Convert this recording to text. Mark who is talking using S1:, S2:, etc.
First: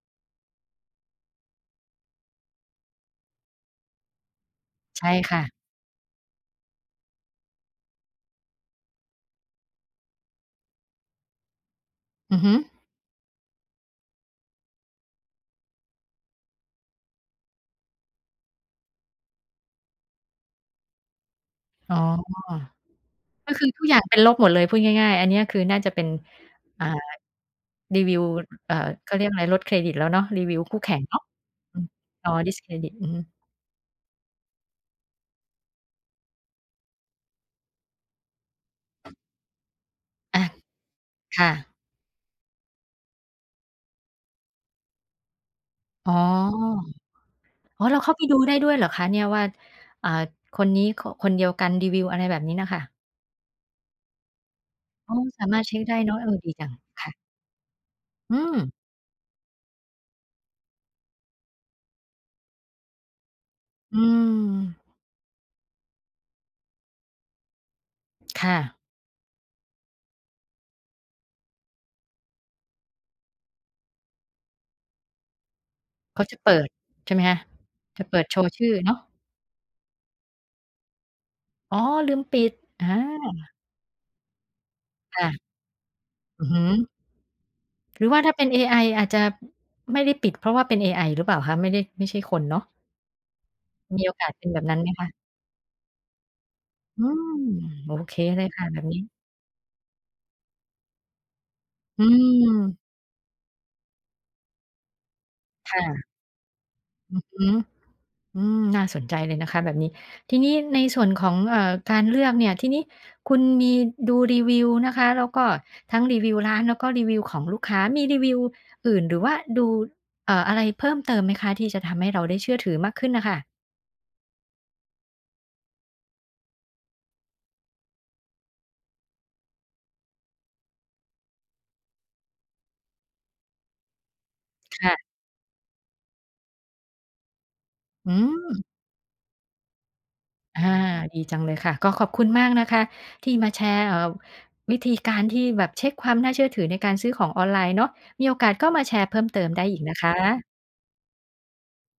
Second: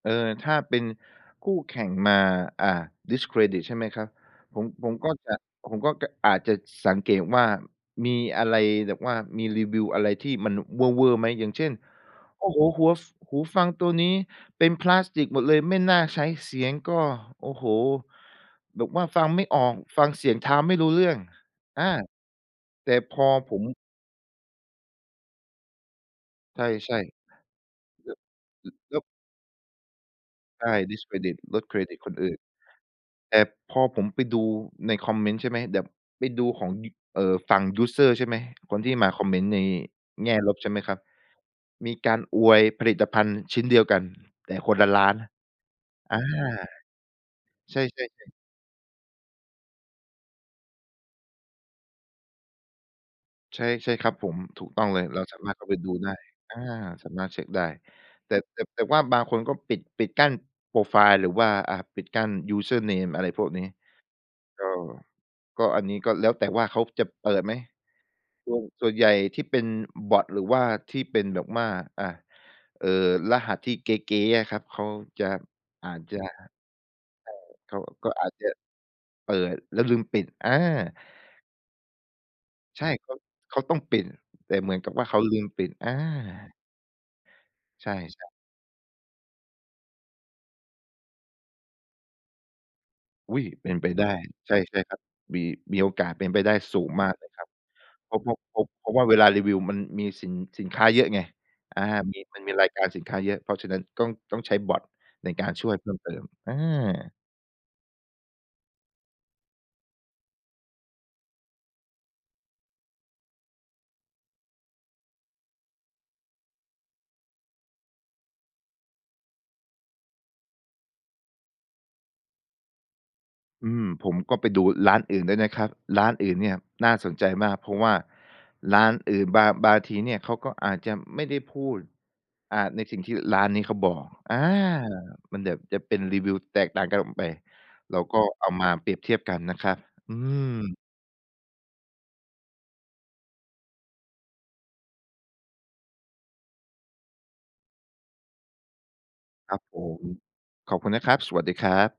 S1: เออ ถ้าเป็นคู่แข่งมา อ่า discredit ใช่ไหมครับ ผม ผม
S2: ใช
S1: ก็
S2: ่
S1: จะ
S2: ค่ะ
S1: ผมก็ ก อาจจะ ส สังเกตว่า มีอะไรแบบว่า มีรีวิวอะไรที่มันเวอร์ ๆ ไหม? อย่างเช่น
S2: อื
S1: โ
S2: อ
S1: อ้
S2: ฮึ
S1: โฮ! หัว ฟ หูฟังตัวนี้เป็นพลาสติกหมดเลย ไม่น่าใช้ เสียงก็ โอ้โฮ! แบบว่าฟังไม่ออก ฟังเสียงเท้าไม่รู้เรื่อง อา
S2: อ๋อ
S1: แต่พอ
S2: ก็
S1: ผ
S2: ค
S1: ม
S2: ือทุกอย่างเป็นลบหมดเลย พูดง่าย ๆ อันเนี้ยคือน่าจะเป็น
S1: ใ
S2: อ่า
S1: ช่
S2: รี
S1: ๆ แบ
S2: วิ
S1: บ
S2: ว อ เอ่อ
S1: แล้ว
S2: เขาเรียกอะไร ลดเครดิตแล้วเนาะ รีวิว
S1: ใช
S2: ค
S1: ่
S2: ู่แข่งเนาะ
S1: discredit ลดเค
S2: อื
S1: ร
S2: ม
S1: ดิตคนอ
S2: อ๋อ
S1: ื่น
S2: ดิสเครดิต อือฮึ
S1: แต่พอผมไปดูในคอมเมนต์ใช่ไหม แบบไปดูของยุ่ เอ่อ ฝั่งยูสเซอร์ใช่ไหม คนที่มาคอมเมนต์ในแง่
S2: อะ
S1: ลบใช่ไหมครับ
S2: ค่ะ
S1: มีการอวยผลิตภัณฑ์ชิ้นเดียวกัน แต่คนละร้านนะ
S2: อ๋อ
S1: อา ใช
S2: อ๋
S1: ่
S2: อ เราเข้าไป
S1: ๆ ๆ
S2: ดูได้ด้วยเหรอคะเนี่ย? ว่า อ่า คนนี้ ค คนเดียวกันรีวิว อะไรแบบนี้น่ะค่ะ
S1: ใช่ ใช่ครับผม ถูกต้องเลย
S2: อ๋อ
S1: เราสา
S2: สา
S1: มาร
S2: ม
S1: ถ
S2: า
S1: เ
S2: ร
S1: ข้
S2: ถ
S1: า
S2: เช
S1: ไป
S2: ็ก
S1: ดู
S2: ได้
S1: ได
S2: เ
S1: ้
S2: นาะ เออ ดี
S1: อา
S2: จัง ค
S1: ส
S2: ่
S1: า
S2: ะ
S1: มารถเช็กได้ แ
S2: อ
S1: ต่
S2: ื
S1: แต่
S2: ม
S1: แต่ว่าบางคนก็ปิด ปิดกั้นโพรไฟล์ หรือว่า อ่า ปิดกั้นยูสเซอร์เนม อะไรพวกนี้
S2: อื
S1: ก็
S2: ม
S1: ก็ อันนี้ ก็แล้วแต่ว่าเขาจะเปิดไหม
S2: ค
S1: ซ
S2: ่
S1: วน
S2: ะ
S1: ส่วนใหญ่ที่เป็น อ บ็อต หรือว่าที่เป็นแบบว่า อ่า เอ่อ รหัสที่เก๊ ๆ อะครับ เขาจะ อาจจ
S2: เข
S1: ะ
S2: า
S1: ใ
S2: จะ
S1: ช่
S2: เปิด ใช่ไหมคะ?
S1: เขา
S2: จะ
S1: ก็
S2: เปิ
S1: อ
S2: ด
S1: าจ
S2: โช
S1: จ
S2: ว
S1: ะ
S2: ์ชื่อเนาะ
S1: เปิด แล้วลืมปิด อา
S2: อ๋อ ลืมปิด
S1: ใช
S2: อ
S1: ่
S2: า
S1: เขา เขาต้องปิด แต่เหมือนกับว่า เข
S2: ค
S1: า
S2: ่ะ
S1: ลืมปิด อา
S2: อือฮึ
S1: ใช่
S2: หรือว่าถ้
S1: ๆ
S2: าเป็นเอไออาจจะ ไม่ได้ปิด เพราะว่าเป็นเอไอหรือเปล่าคะ? ไม่ได้ ไม่ใช่คนเนาะ
S1: อุ๊ย เป็นไป
S2: ม
S1: ได
S2: ี
S1: ้
S2: โอกาสเป็น
S1: ใช
S2: แ
S1: ่
S2: บบนั
S1: ใช
S2: ้
S1: ่
S2: นไหม
S1: ครับ
S2: คะ?
S1: มี มีโอกาสเป็นไปได้สูง
S2: อื
S1: มากเล
S2: ม
S1: ยครับ
S2: โอ
S1: เ
S2: เ
S1: พร
S2: ค
S1: าะ เพรา
S2: เ
S1: ะ
S2: ลย
S1: เพ
S2: ค
S1: ราะ
S2: ่ะแบ
S1: เ
S2: บ
S1: พรา
S2: น
S1: ะ
S2: ี
S1: ว
S2: ้
S1: ่าเวลารีวิวมันมีสิน สินค้าเยอะไง อา
S2: อื
S1: มี มันมีราย
S2: ม
S1: การสินค้าเยอะ เพราะฉะนั้น ต้อง ต้องใช้บ็อตในการช่
S2: ค
S1: วย
S2: ่
S1: เพิ่ม
S2: ะ
S1: เติม อา
S2: อือฮึ อืม น่าสนใจเลยนะคะแบบนี้ ทีนี้ในส่วนของ เอ่อ การเลือกเนี่ย ทีนี้คุณมีดูรีวิวนะคะ แล้วก็ทั้งรีวิวร้าน แล้วก็รีวิวของลูกค้า มีรีวิวอื่นหรือว่าดู เอ่อ อะไรเพิ่มเติมไหมคะ? ที่จะทำให้เราได้เชื่อถือมากขึ้นน่ะค่ะ
S1: อืม ผมก็ไปดูร้านอื่นด้วยนะครับ ร้านอื่นเนี่ยน่าสนใจมาก เพราะว่าร้านอื่นบาง บางทีเนี่ย เขาก็อาจจะไม่ได้พูด อ่า ในสิ่งที่ร้านนี้เขาบอก อา
S2: ค่ะ
S1: มันแบบจะเป็นรีวิวแตกต่างกันออกไป เรา
S2: อื
S1: ก็เอา
S2: ม
S1: มาเปรียบเทียบกันนะครับ อื
S2: อา
S1: ม
S2: ดีจังเลยค่ะ ก็ขอบคุณมากนะคะที่มาแชร์ เอ่อ วิธีการที่แบบเช็กความน่าเชื่อถือในการซื้อของออนไลน์เนาะ มีโอกาสก็มาแชร์เพิ่มเติม
S1: ครั
S2: ได
S1: บ
S2: ้อ
S1: ผ
S2: ีกนะ
S1: ม
S2: คะ
S1: ขอบคุณนะครับ สวัสดีครับ